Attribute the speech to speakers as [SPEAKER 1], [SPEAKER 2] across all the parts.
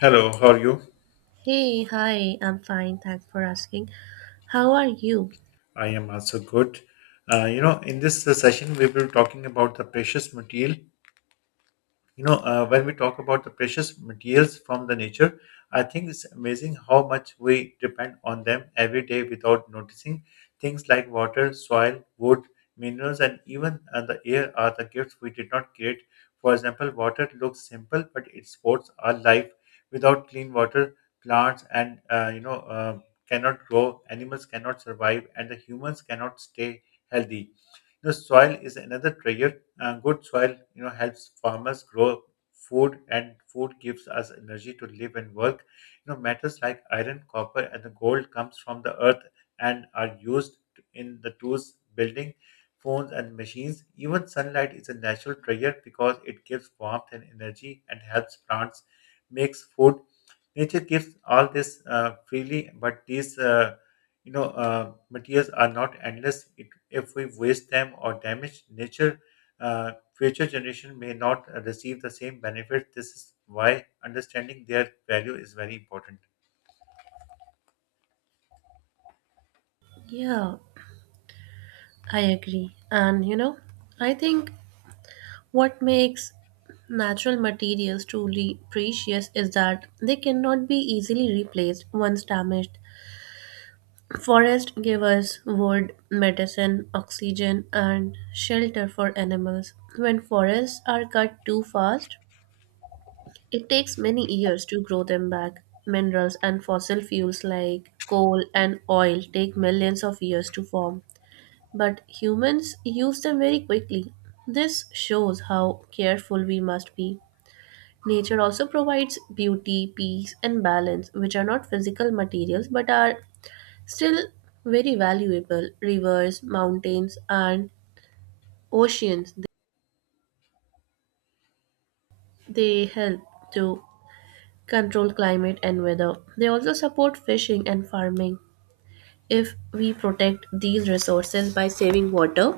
[SPEAKER 1] Hello, how are you?
[SPEAKER 2] Hey, hi, I'm fine. Thanks for asking. How are you?
[SPEAKER 1] I am also good. In this session, we will be talking about the precious material. When we talk about the precious materials from the nature, I think it's amazing how much we depend on them every day without noticing things like water, soil, wood, minerals and even the air are the gifts we did not create. For example, water looks simple but it supports our life. Without clean water, plants and you know cannot grow, animals cannot survive, and the humans cannot stay healthy. The soil is another treasure. Good soil, you know, helps farmers grow food, and food gives us energy to live and work. You know, metals like iron, copper, and the gold comes from the earth and are used in the tools, building, phones, and machines. Even sunlight is a natural trigger because it gives warmth and energy and helps plants makes food. Nature gives all this freely, but these materials are not endless. If we waste them or damage nature, future generation may not receive the same benefit. This is why understanding their value is very important.
[SPEAKER 2] Yeah, I agree. I think what makes natural materials truly precious is that they cannot be easily replaced once damaged. Forests give us wood, medicine, oxygen, and shelter for animals. When forests are cut too fast, it takes many years to grow them back. Minerals and fossil fuels like coal and oil take millions of years to form, but humans use them very quickly. This shows how careful we must be. Nature also provides beauty, peace, and balance, which are not physical materials but are still very valuable. Rivers, mountains, and oceans, they help to control climate and weather. They also support fishing and farming. If we protect these resources by saving water,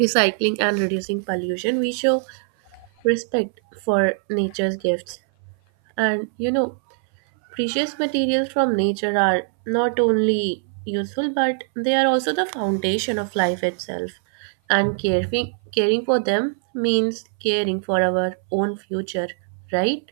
[SPEAKER 2] recycling, and reducing pollution, we show respect for nature's gifts. And you know, precious materials from nature are not only useful but they are also the foundation of life itself. And caring for them means caring for our own future, right?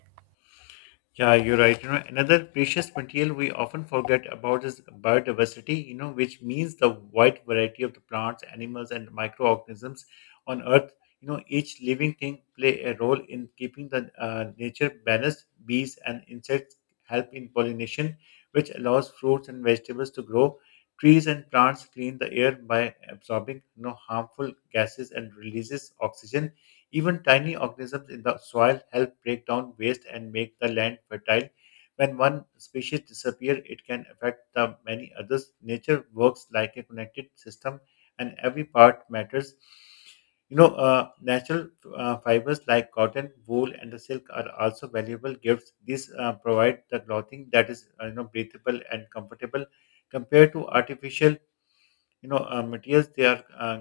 [SPEAKER 1] Yeah, you're right. You know, another precious material we often forget about is biodiversity, you know, which means the wide variety of the plants, animals, and microorganisms on Earth. You know, each living thing play a role in keeping the nature balanced. Bees and insects help in pollination, which allows fruits and vegetables to grow. Trees and plants clean the air by absorbing, you know, harmful gases and releases oxygen. Even tiny organisms in the soil help break down waste and make the land fertile. When one species disappears, it can affect the many others. Nature works like a connected system, and every part matters. Natural fibers like cotton, wool, and the silk are also valuable gifts. These provide the clothing that is, you know, breathable and comfortable compared to artificial, materials. They are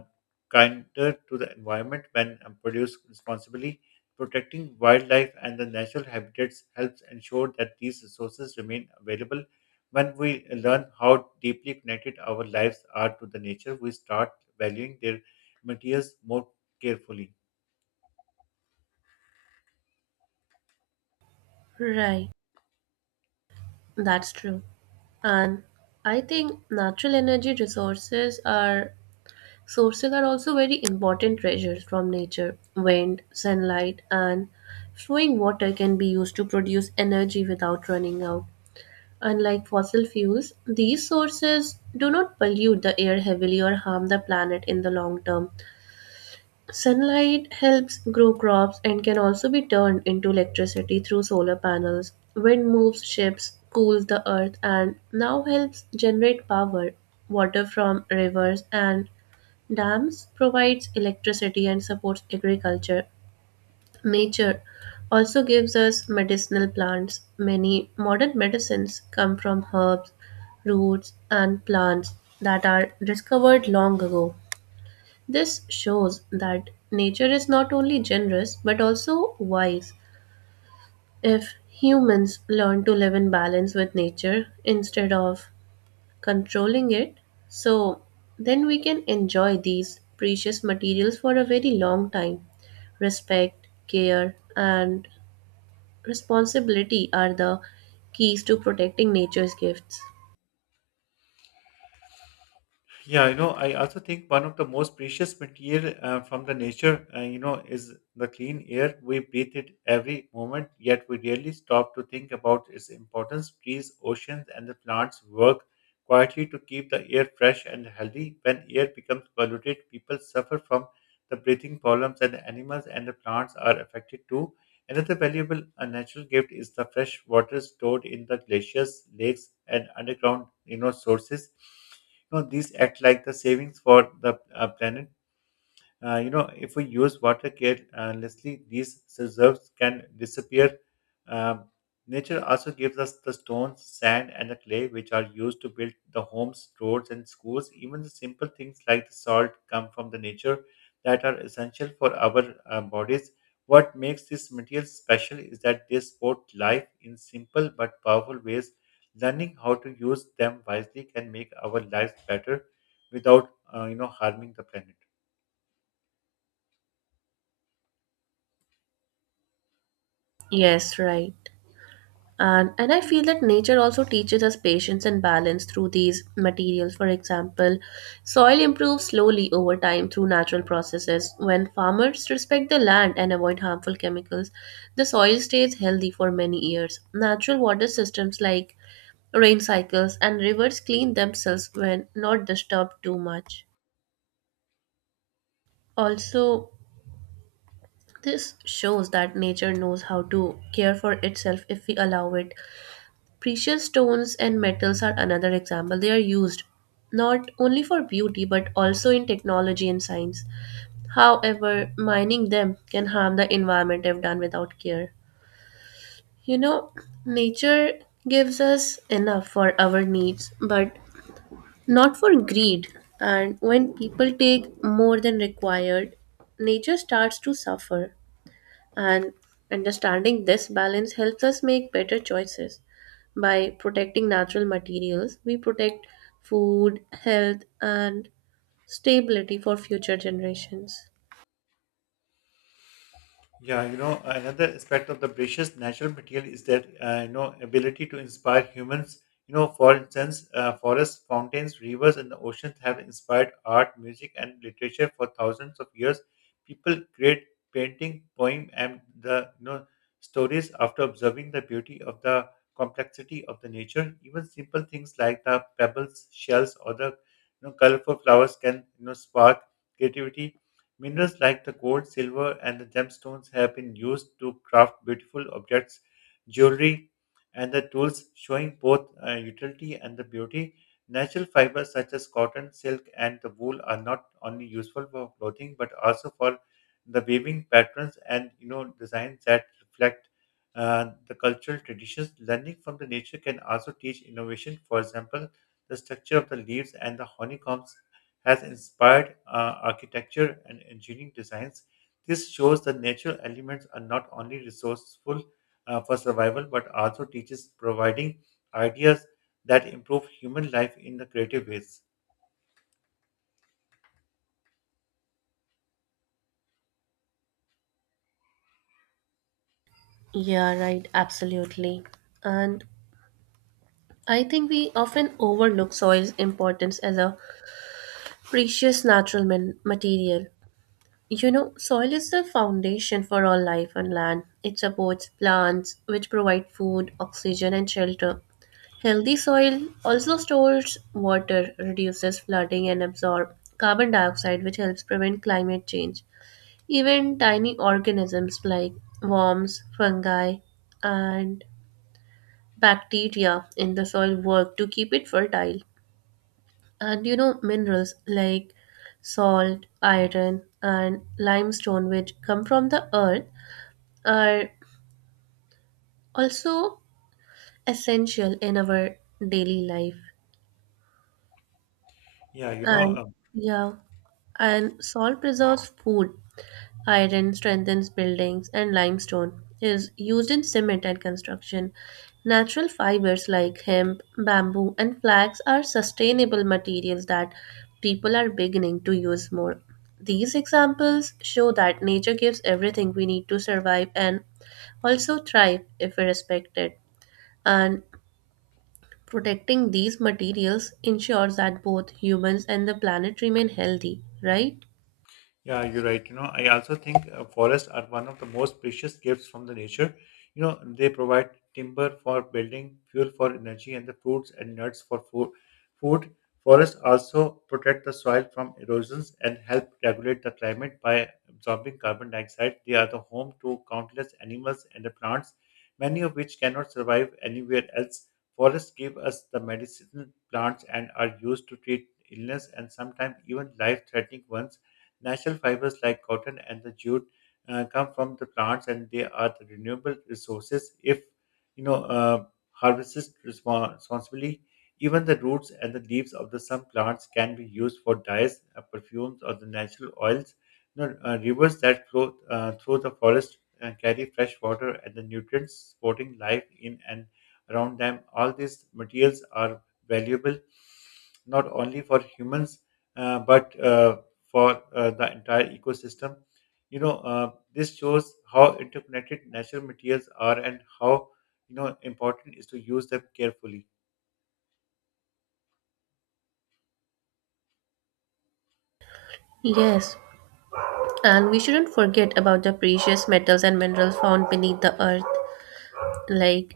[SPEAKER 1] kinder to the environment when produced responsibly. Protecting wildlife and the natural habitats helps ensure that these resources remain available. When we learn how deeply connected our lives are to the nature, we start valuing their materials more carefully.
[SPEAKER 2] Right, that's true. And I think natural energy resources are sources are also very important treasures from nature. Wind, sunlight, and flowing water can be used to produce energy without running out. Unlike fossil fuels, these sources do not pollute the air heavily or harm the planet in the long term. Sunlight helps grow crops and can also be turned into electricity through solar panels. Wind moves ships, cools the earth, and now helps generate power, water from rivers, and dams provides electricity and supports agriculture. Nature also gives us medicinal plants. Many modern medicines come from herbs, roots, and plants that are discovered long ago. This shows that nature is not only generous but also wise. If humans learn to live in balance with nature instead of controlling it, so then we can enjoy these precious materials for a very long time. Respect, care, and responsibility are the keys to protecting nature's gifts.
[SPEAKER 1] Yeah, you know, I also think one of the most precious material from the nature, is the clean air. We breathe it every moment, yet we rarely stop to think about its importance. Trees, oceans, and the plants work quietly to keep the air fresh and healthy. When air becomes polluted, people suffer from the breathing problems, and the animals and the plants are affected too. Another valuable natural gift is the fresh water stored in the glaciers, lakes, and underground, you know, sources. You know, these act like the savings for the planet. You know, if we use water carelessly, these reserves can disappear. Um, Nature also gives us the stones, sand, and the clay, which are used to build the homes, roads, and schools. Even the simple things like the salt come from the nature that are essential for our bodies. What makes these materials special is that they support life in simple but powerful ways. Learning how to use them wisely can make our lives better without, you know, harming the planet.
[SPEAKER 2] Yes, right. And I feel that nature also teaches us patience and balance through these materials. For example, soil improves slowly over time through natural processes. When farmers respect the land and avoid harmful chemicals, the soil stays healthy for many years. Natural water systems like rain cycles and rivers clean themselves when not disturbed too much. Also, this shows that nature knows how to care for itself if we allow it. Precious stones and metals are another example. They are used not only for beauty but also in technology and science. However, mining them can harm the environment if done without care. You know, nature gives us enough for our needs, but not for greed. And when people take more than required, nature starts to suffer. And understanding this balance helps us make better choices. By protecting natural materials, we protect food, health, and stability for future generations.
[SPEAKER 1] Yeah, you know, another aspect of the precious natural material is that, you know, ability to inspire humans. You know, for instance, forests, fountains, rivers, and the oceans have inspired art, music, and literature for thousands of years. People create painting, poem, and the, you know, stories after observing the beauty of the complexity of the nature. Even simple things like the pebbles, shells, or the, you know, colorful flowers can, you know, spark creativity. Minerals like the gold, silver, and the gemstones have been used to craft beautiful objects, jewelry, and the tools, showing both utility and the beauty. Natural fibers such as cotton, silk, and the wool are not only useful for clothing but also for the weaving patterns and, you know, designs that reflect the cultural traditions. Learning from the nature can also teach innovation. For example, the structure of the leaves and the honeycombs has inspired architecture and engineering designs. This shows that natural elements are not only resourceful for survival but also teaches providing ideas that improve human life in the creative ways.
[SPEAKER 2] Yeah, right, absolutely. And I think we often overlook soil's importance as a precious natural material. You know, soil is the foundation for all life on land. It supports plants, which provide food, oxygen, and shelter. Healthy soil also stores water, reduces flooding, and absorbs carbon dioxide, which helps prevent climate change. Even tiny organisms like worms, fungi, and bacteria in the soil work to keep it fertile. And you know, minerals like salt, iron, and limestone, which come from the earth, are also essential in our daily life.
[SPEAKER 1] Yeah, you know,
[SPEAKER 2] And
[SPEAKER 1] um,
[SPEAKER 2] yeah. And salt preserves food. Iron strengthens buildings, and limestone is used in cement and construction. Natural fibers like hemp, bamboo, and flax are sustainable materials that people are beginning to use more. These examples show that nature gives everything we need to survive and also thrive if we respect it. And protecting these materials ensures that both humans and the planet remain healthy, right?
[SPEAKER 1] Yeah, you're right. You know, I also think forests are one of the most precious gifts from the nature. You know, they provide timber for building, fuel for energy, and the fruits and nuts for food. Food Forests also protect the soil from erosions and help regulate the climate by absorbing carbon dioxide. They are the home to countless animals and the plants, many of which cannot survive anywhere else. Forests give us the medicinal plants and are used to treat illness and sometimes even life-threatening ones. Natural fibers like cotton and the jute come from the plants and they are the renewable resources if, you know uh, harvested responsibly. Even the roots and the leaves of the some plants can be used for dyes, perfumes, or the natural oils. You know, rivers that flow through the forest carry fresh water and the nutrients supporting life in and around them. All these materials are valuable not only for humans, but for the entire ecosystem. You know, this shows how interconnected natural materials are and how, you know, important is to use them carefully.
[SPEAKER 2] Yes, and we shouldn't forget about the precious metals and minerals found beneath the earth, like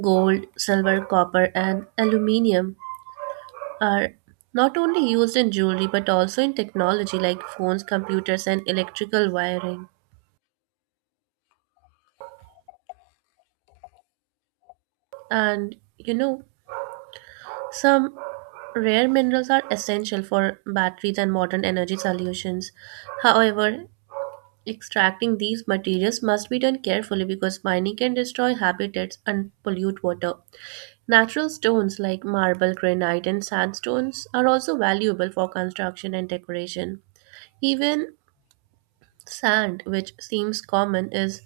[SPEAKER 2] gold, silver, copper, and aluminium, are not only used in jewelry but also in technology like phones, computers, and electrical wiring. And you know, some rare minerals are essential for batteries and modern energy solutions. However, extracting these materials must be done carefully because mining can destroy habitats and pollute water. Natural stones like marble, granite, and sandstones are also valuable for construction and decoration. Even sand, which seems common, is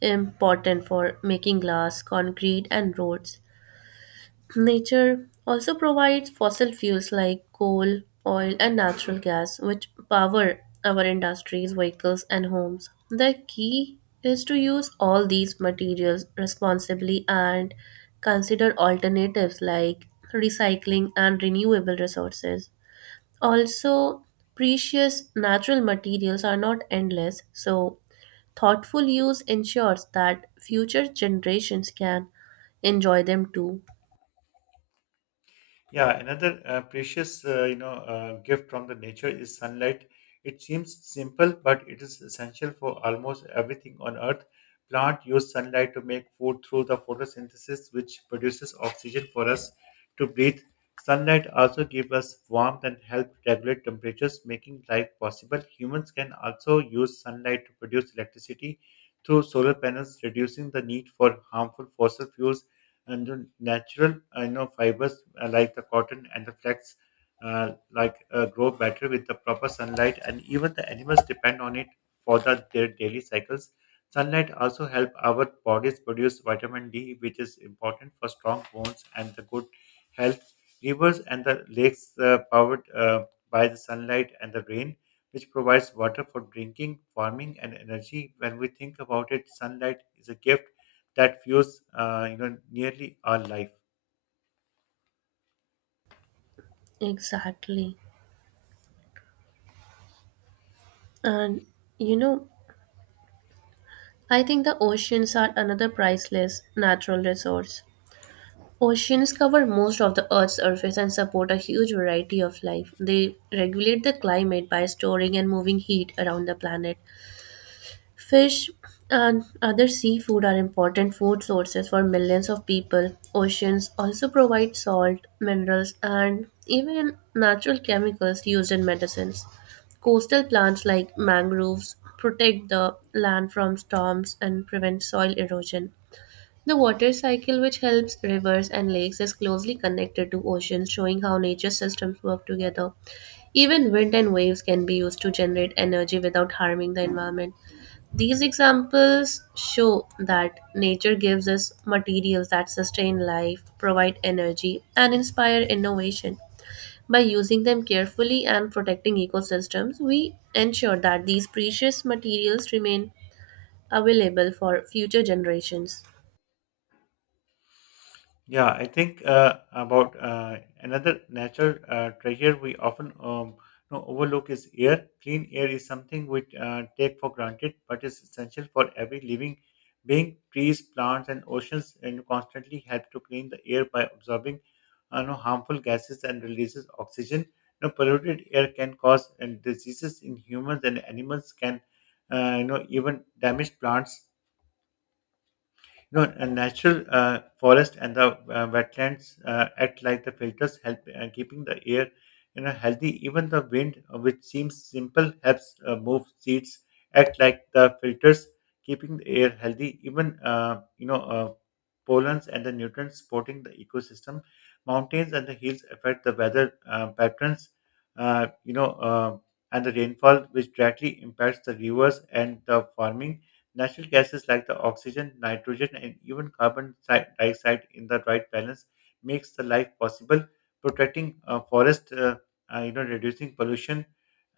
[SPEAKER 2] important for making glass, concrete, and roads. Nature also provides fossil fuels like coal, oil, and natural gas, which power our industries, vehicles, and homes. The key is to use all these materials responsibly and consider alternatives like recycling and renewable resources. Also, precious natural materials are not endless, so thoughtful use ensures that future generations can enjoy them too.
[SPEAKER 1] Yeah, another precious, gift from the nature is sunlight. It seems simple, but it is essential for almost everything on Earth. Plants use sunlight to make food through the photosynthesis, which produces oxygen for us to breathe. Sunlight also gives us warmth and help regulate temperatures, making life possible. Humans can also use sunlight to produce electricity through solar panels, reducing the need for harmful fossil fuels, and the natural I know fibers like the cotton and the flax, grow better with the proper sunlight, and even the animals depend on it for their daily cycles. Sunlight also help our bodies produce vitamin D, which is important for strong bones and the good health. Rivers and the lakes powered, by the sunlight and the rain, which provides water for drinking, farming, and energy. When we think about it, sunlight is a gift that fuels, you know, nearly our life.
[SPEAKER 2] Exactly. And you know, I think the oceans are another priceless natural resource. Oceans cover most of the Earth's surface and support a huge variety of life. They regulate the climate by storing and moving heat around the planet. Fish and other seafood are important food sources for millions of people. Oceans also provide salt, minerals, and even natural chemicals used in medicines. Coastal plants like mangroves protect the land from storms and prevent soil erosion. The water cycle, which helps rivers and lakes, is closely connected to oceans, showing how nature systems work together. Even wind and waves can be used to generate energy without harming the environment. These examples show that nature gives us materials that sustain life, provide energy, and inspire innovation. By using them carefully and protecting ecosystems, we ensure that these precious materials remain available for future generations.
[SPEAKER 1] Yeah, I think about another natural treasure we often, you know, overlook is air. Clean air is something we take for granted, but is essential for every living being. Trees, plants, and oceans and constantly help to clean the air by absorbing, you know, harmful gases and releases oxygen. You know, polluted air can cause and diseases in humans and animals can, you know, even damage plants. No, a natural forest and the wetlands act like the filters, help keeping the air, you know, healthy. Even the wind, which seems simple, helps move seeds. Act like the filters, keeping the air healthy. Even, pollens and the nutrients supporting the ecosystem. Mountains and the hills affect the weather patterns, uh, you know, uh, and the rainfall, which directly impacts the rivers and the farming. Natural gases like the oxygen, nitrogen, and even dioxide in the right balance makes the life possible. Protecting forest, reducing pollution,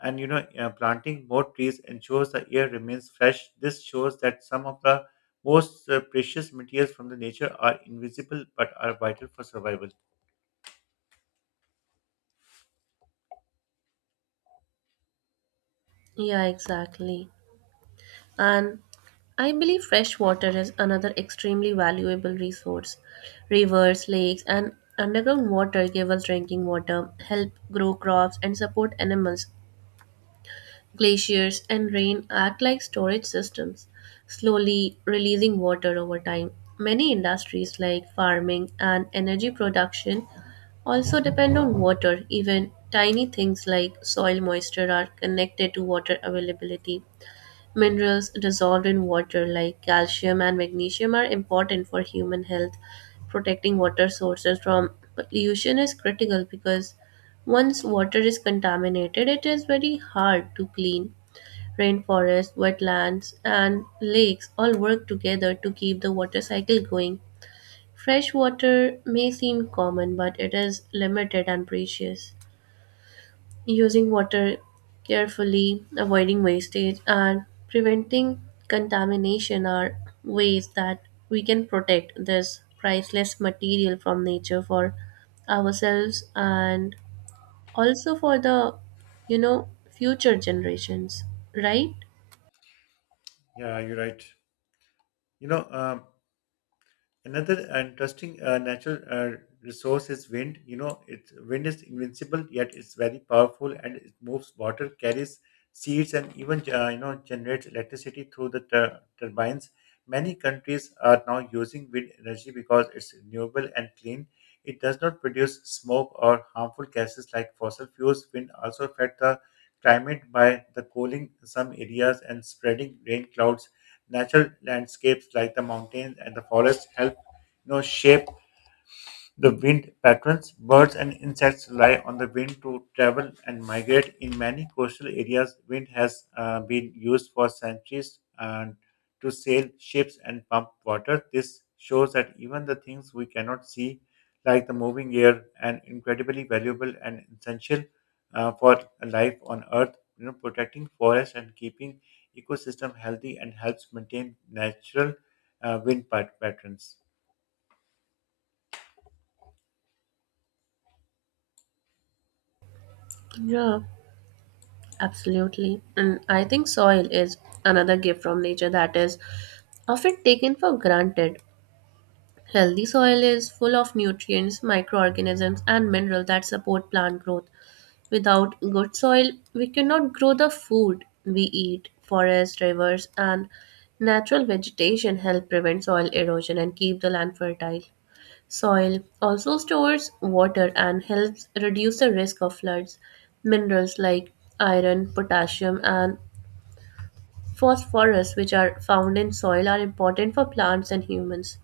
[SPEAKER 1] and, planting more trees ensures the air remains fresh. This shows that some of the most precious materials from the nature are invisible but are vital for survival.
[SPEAKER 2] Yeah, exactly. And I believe fresh water is another extremely valuable resource. Rivers, lakes, and underground water give us drinking water, help grow crops, and support animals. Glaciers and rain act like storage systems, slowly releasing water over time. Many industries like farming and energy production also depend on water. Even tiny things like soil moisture are connected to water availability. Minerals dissolved in water, like calcium and magnesium, are important for human health. Protecting water sources from pollution is critical because once water is contaminated, it is very hard to clean. Rainforests, wetlands, and lakes all work together to keep the water cycle going. Fresh water may seem common, but it is limited and precious. Using water carefully, avoiding wastage, and preventing contamination are ways that we can protect this priceless material from nature for ourselves and also for the, you know, future generations, right?
[SPEAKER 1] Yeah, you're right. You know, um, Another interesting natural resource is wind. You know, wind is invincible, yet it's very powerful, and it moves water, carries seeds, and even, you know, generates electricity through the turbines. Many countries are now using wind energy because it's renewable and clean. It does not produce smoke or harmful gases like fossil fuels. Wind also affects the climate by the cooling some areas and spreading rain clouds. Natural landscapes like the mountains and the forests help, you know, shape the wind patterns. Birds and insects rely on the wind to travel and migrate. In many coastal areas, wind has been used for centuries and to sail ships and pump water. This shows that even the things we cannot see, like the moving air, and incredibly valuable and essential for life on Earth. You know, protecting forests and keeping ecosystem healthy and helps maintain natural wind patterns.
[SPEAKER 2] Yeah, absolutely. And I think soil is another gift from nature that is often taken for granted. Healthy soil is full of nutrients, microorganisms, and minerals that support plant growth. Without good soil, we cannot grow the food we eat. Forests, rivers, and natural vegetation help prevent soil erosion and keep the land fertile. Soil also stores water and helps reduce the risk of floods. Minerals like iron, potassium, and phosphorus, which are found in soil, are important for plants and humans.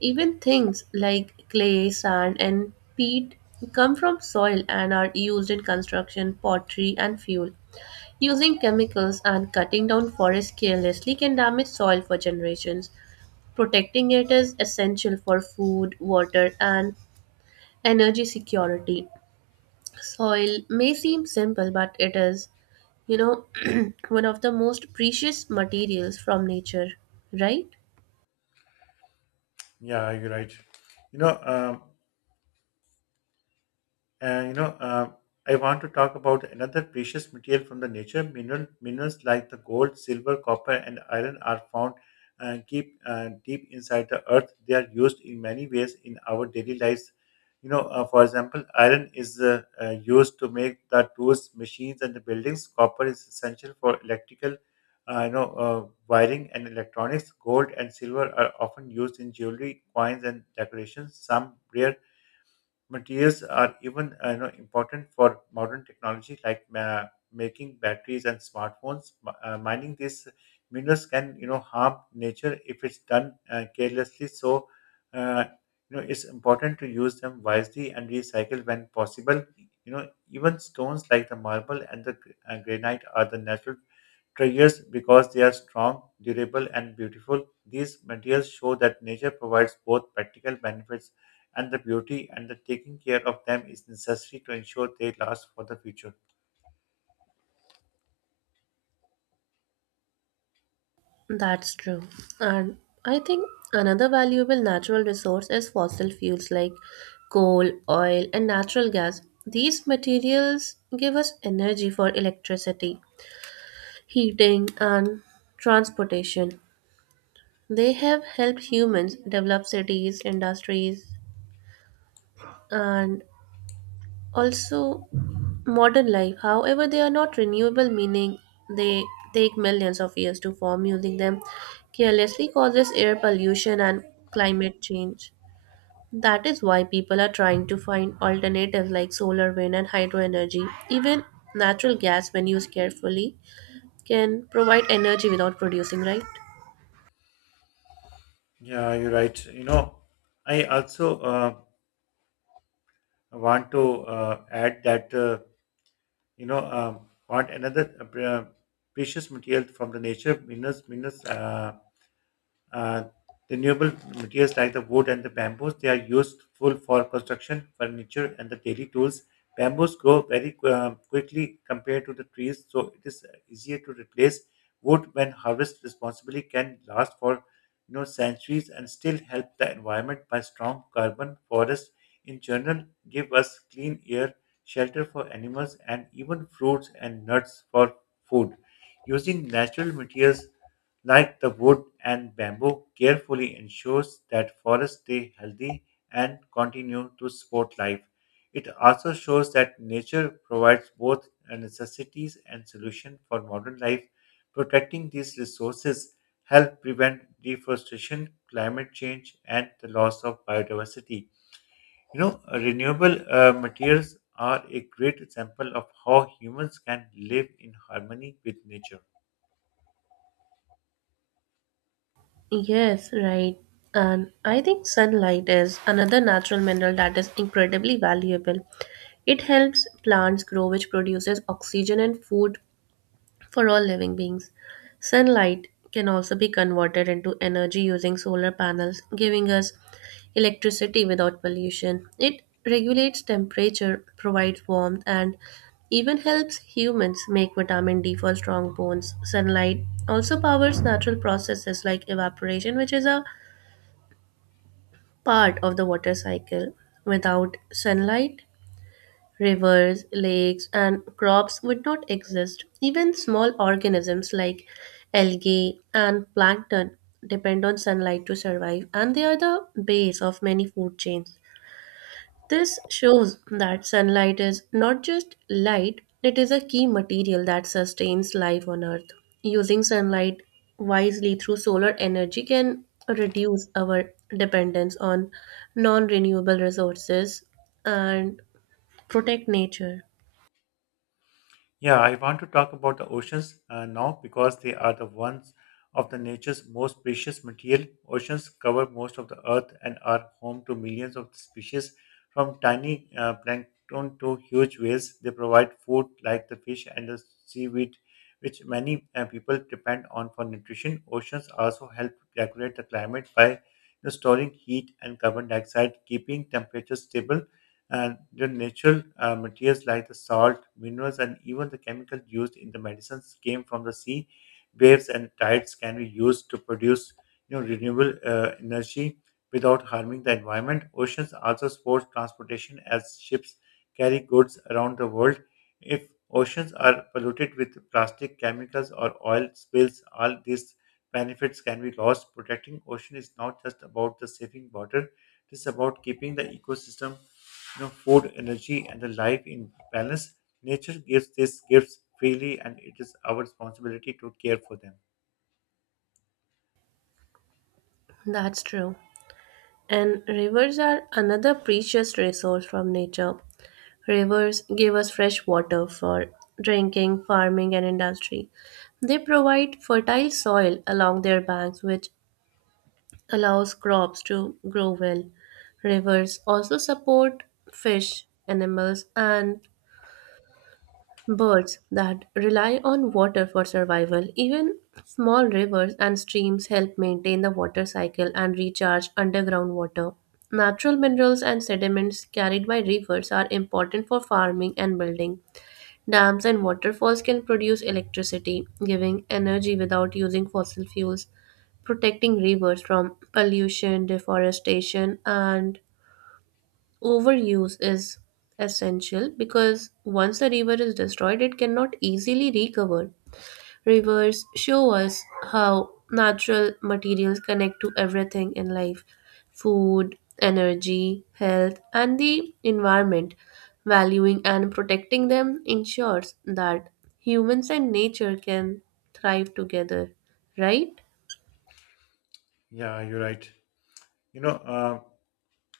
[SPEAKER 2] Even things like clay, sand, and peat come from soil and are used in construction, pottery, and fuel. Using chemicals and cutting down forests carelessly can damage soil for generations. Protecting it is essential for food, water, and energy security. Soil may seem simple, but it is, you know one of the most precious materials from nature, right?
[SPEAKER 1] Yeah, you're right. You know, um, uh, you know, uh, I want to talk about another precious material from the nature. Minerals like the gold, silver, copper, and iron are found deep, deep inside the earth. They are used in many ways in our daily lives. For example, iron is used to make the tools, machines, and the buildings. Copper is essential for electrical, uh, you know, uh, wiring and electronics. Gold and silver are often used in jewelry, coins, and decorations. Some rare materials are even important for modern technology like making batteries and smartphones. Mining these minerals can harm nature if it's done carelessly. So uh, it's important to use them wisely and recycle when possible. You know Even stones like the marble and the granite are the natural treasures because they are strong, durable, and beautiful. These materials show that nature provides both practical benefits and the beauty, and the taking care of them is necessary to ensure they last for the future.
[SPEAKER 2] That's true. And I think another valuable natural resource is fossil fuels like coal, oil, and natural gas. These materials give us energy for electricity, heating, and transportation. They have helped humans develop cities, industries, and also modern life. However, they are not renewable, meaning they take millions of years to form. Using them carelessly causes air pollution and climate change. That is why people are trying to find alternatives like solar, wind, and hydro energy. Even natural gas, when used carefully, can provide energy without producing, right?
[SPEAKER 1] Yeah, you're right. I also want to add that you know um, want another precious material from the nature. Minerals. Uh, Renewable materials like the wood and the bamboos, they are useful for construction, furniture, and the daily tools. Bamboos grow very quickly compared to the trees, so it is easier to replace. Wood, when harvested responsibly, can last for centuries and still help the environment by strong carbon. Forests, in general, give us clean air, shelter for animals, and even fruits and nuts for food. Using natural materials like the wood and bamboo, carefully ensures that forests stay healthy and continue to support life. It also shows that nature provides both necessities and solution for modern life. Protecting these resources help prevent deforestation, climate change, and the loss of biodiversity. Renewable materials are a great example of how humans can live in harmony with nature.
[SPEAKER 2] Yes, right. And I think sunlight is another natural mineral that is incredibly valuable. It helps plants grow, which produces oxygen and food for all living beings. Sunlight can also be converted into energy using solar panels, giving us electricity without pollution. It regulates temperature, provides warmth, and even helps humans make vitamin D for strong bones. Sunlight also powers natural processes like evaporation, which is a part of the water cycle. Without sunlight, rivers, lakes, and crops would not exist. Even small organisms like algae and plankton depend on sunlight to survive, and they are the base of many food chains. This shows that sunlight is not just light, it is a key material that sustains life on Earth. Using sunlight wisely through solar energy can reduce our dependence on non renewable resources and protect nature.
[SPEAKER 1] Yeah, I want to talk about the oceans now because they are the ones of the nature's most precious material. Oceans cover most of the earth and are home to millions of species, from tiny plankton to huge whales. They provide food like the fish and the seaweed, which many people depend on for nutrition. Oceans also help regulate the climate by storing heat and carbon dioxide, keeping temperatures stable and the natural materials like the salt, minerals, and even the chemicals used in the medicines came from the sea. Waves and tides can be used to produce renewable energy without harming the environment. Oceans also support transportation as ships carry goods around the world. If oceans are polluted with plastic, chemicals, or oil spills, all these benefits can be lost. Protecting ocean is not just about the saving water; it is about keeping the ecosystem food, energy, and a life in balance. Nature gives these gifts freely, and it is our responsibility to care for them.
[SPEAKER 2] That's true. And rivers are another precious resource from nature. Rivers give us fresh water for drinking, farming, and industry. They provide fertile soil along their banks, which allows crops to grow well. Rivers also support fish, animals, and birds that rely on water for survival. Even small rivers and streams help maintain the water cycle and recharge underground water. Natural minerals and sediments carried by rivers are important for farming and building. Dams and waterfalls can produce electricity, giving energy without using fossil fuels. Protecting rivers from pollution, deforestation, and overuse is essential because once the river is destroyed, it cannot easily recover. Rivers show us how natural materials connect to everything in life: food, energy, health, and the environment. Valuing and protecting them ensures that humans and nature can thrive together, right?
[SPEAKER 1] Yeah, you're right. You know, uh,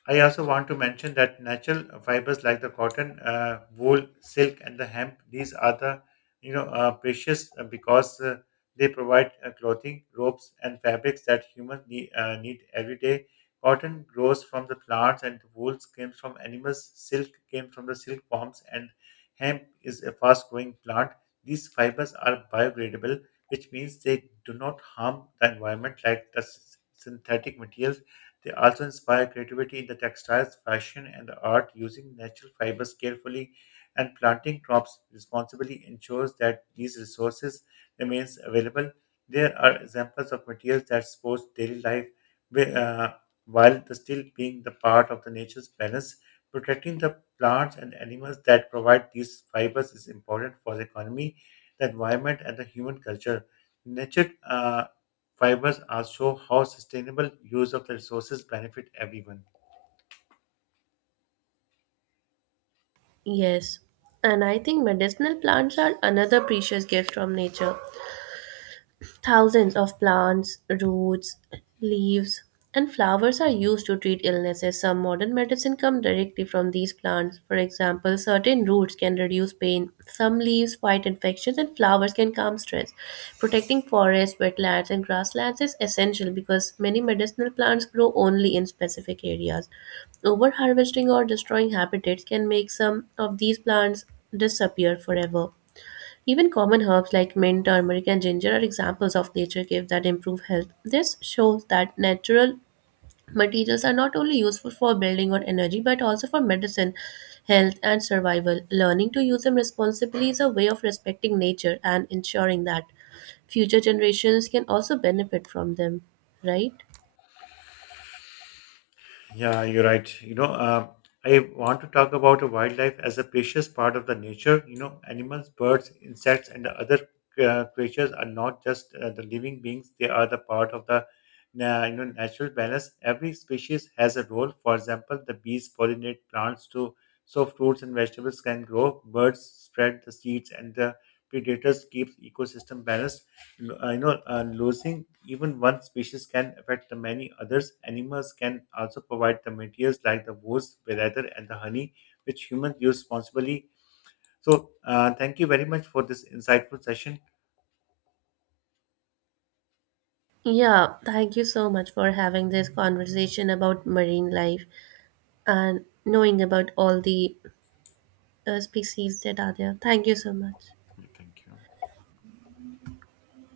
[SPEAKER 1] I also want to mention that natural fibers like the cotton, wool, silk, and the hemp, these are the precious because they provide clothing, ropes, and fabrics that humans need every day. Cotton grows from the plants, and wool comes from animals. Silk came from the silkworms, and hemp is a fast-growing plant. These fibers are biodegradable, which means they do not harm the environment like the synthetic materials they also inspire creativity in the textiles, fashion, and the art, using natural fibers carefully and planting crops responsibly ensures that these resources remains available. There are examples of materials that support daily life wi- uh, while the still being the part of the nature's balance. Protecting the plants and animals that provide these fibers is important for the economy, the environment, and the human culture. Nature fibers are show how sustainable use of the resources benefit everyone.
[SPEAKER 2] Yes, and I think medicinal plants are another precious gift from nature. Thousands of plants, roots, leaves, and flowers are used to treat illnesses. Some modern medicine come directly from these plants. For example, certain roots can reduce pain, some leaves fight infections, and flowers can calm stress. Protecting forests, wetlands, and grasslands is essential because many medicinal plants grow only in specific areas. Over harvesting or destroying habitats can make some of these plants disappear forever. Even common herbs like mint, turmeric, and ginger are examples of nature gifts that improve health. This shows that natural materials are not only useful for building or energy but also for medicine, health, and survival. Learning to use them responsibly is a way of respecting nature and ensuring that future generations can also benefit from them, right?
[SPEAKER 1] Yeah, you're right. I want to talk about the wildlife as a precious part of the nature. You know, animals, birds, insects, and the other creatures are not just the living beings; they are the part of the natural balance. Every species has a role. For example, the bees pollinate plants to so fruits and vegetables can grow. Birds spread the seeds, and the predators keep ecosystem balanced. I know losing even one species can affect the many others. Animals can also provide the materials like the woes, leather, and the honey, which humans use responsibly. So, thank you very much for this insightful session.
[SPEAKER 2] Yeah, thank you so much for having this conversation about marine life and knowing about all the species that are there. Thank you so much.
[SPEAKER 1] Thank you.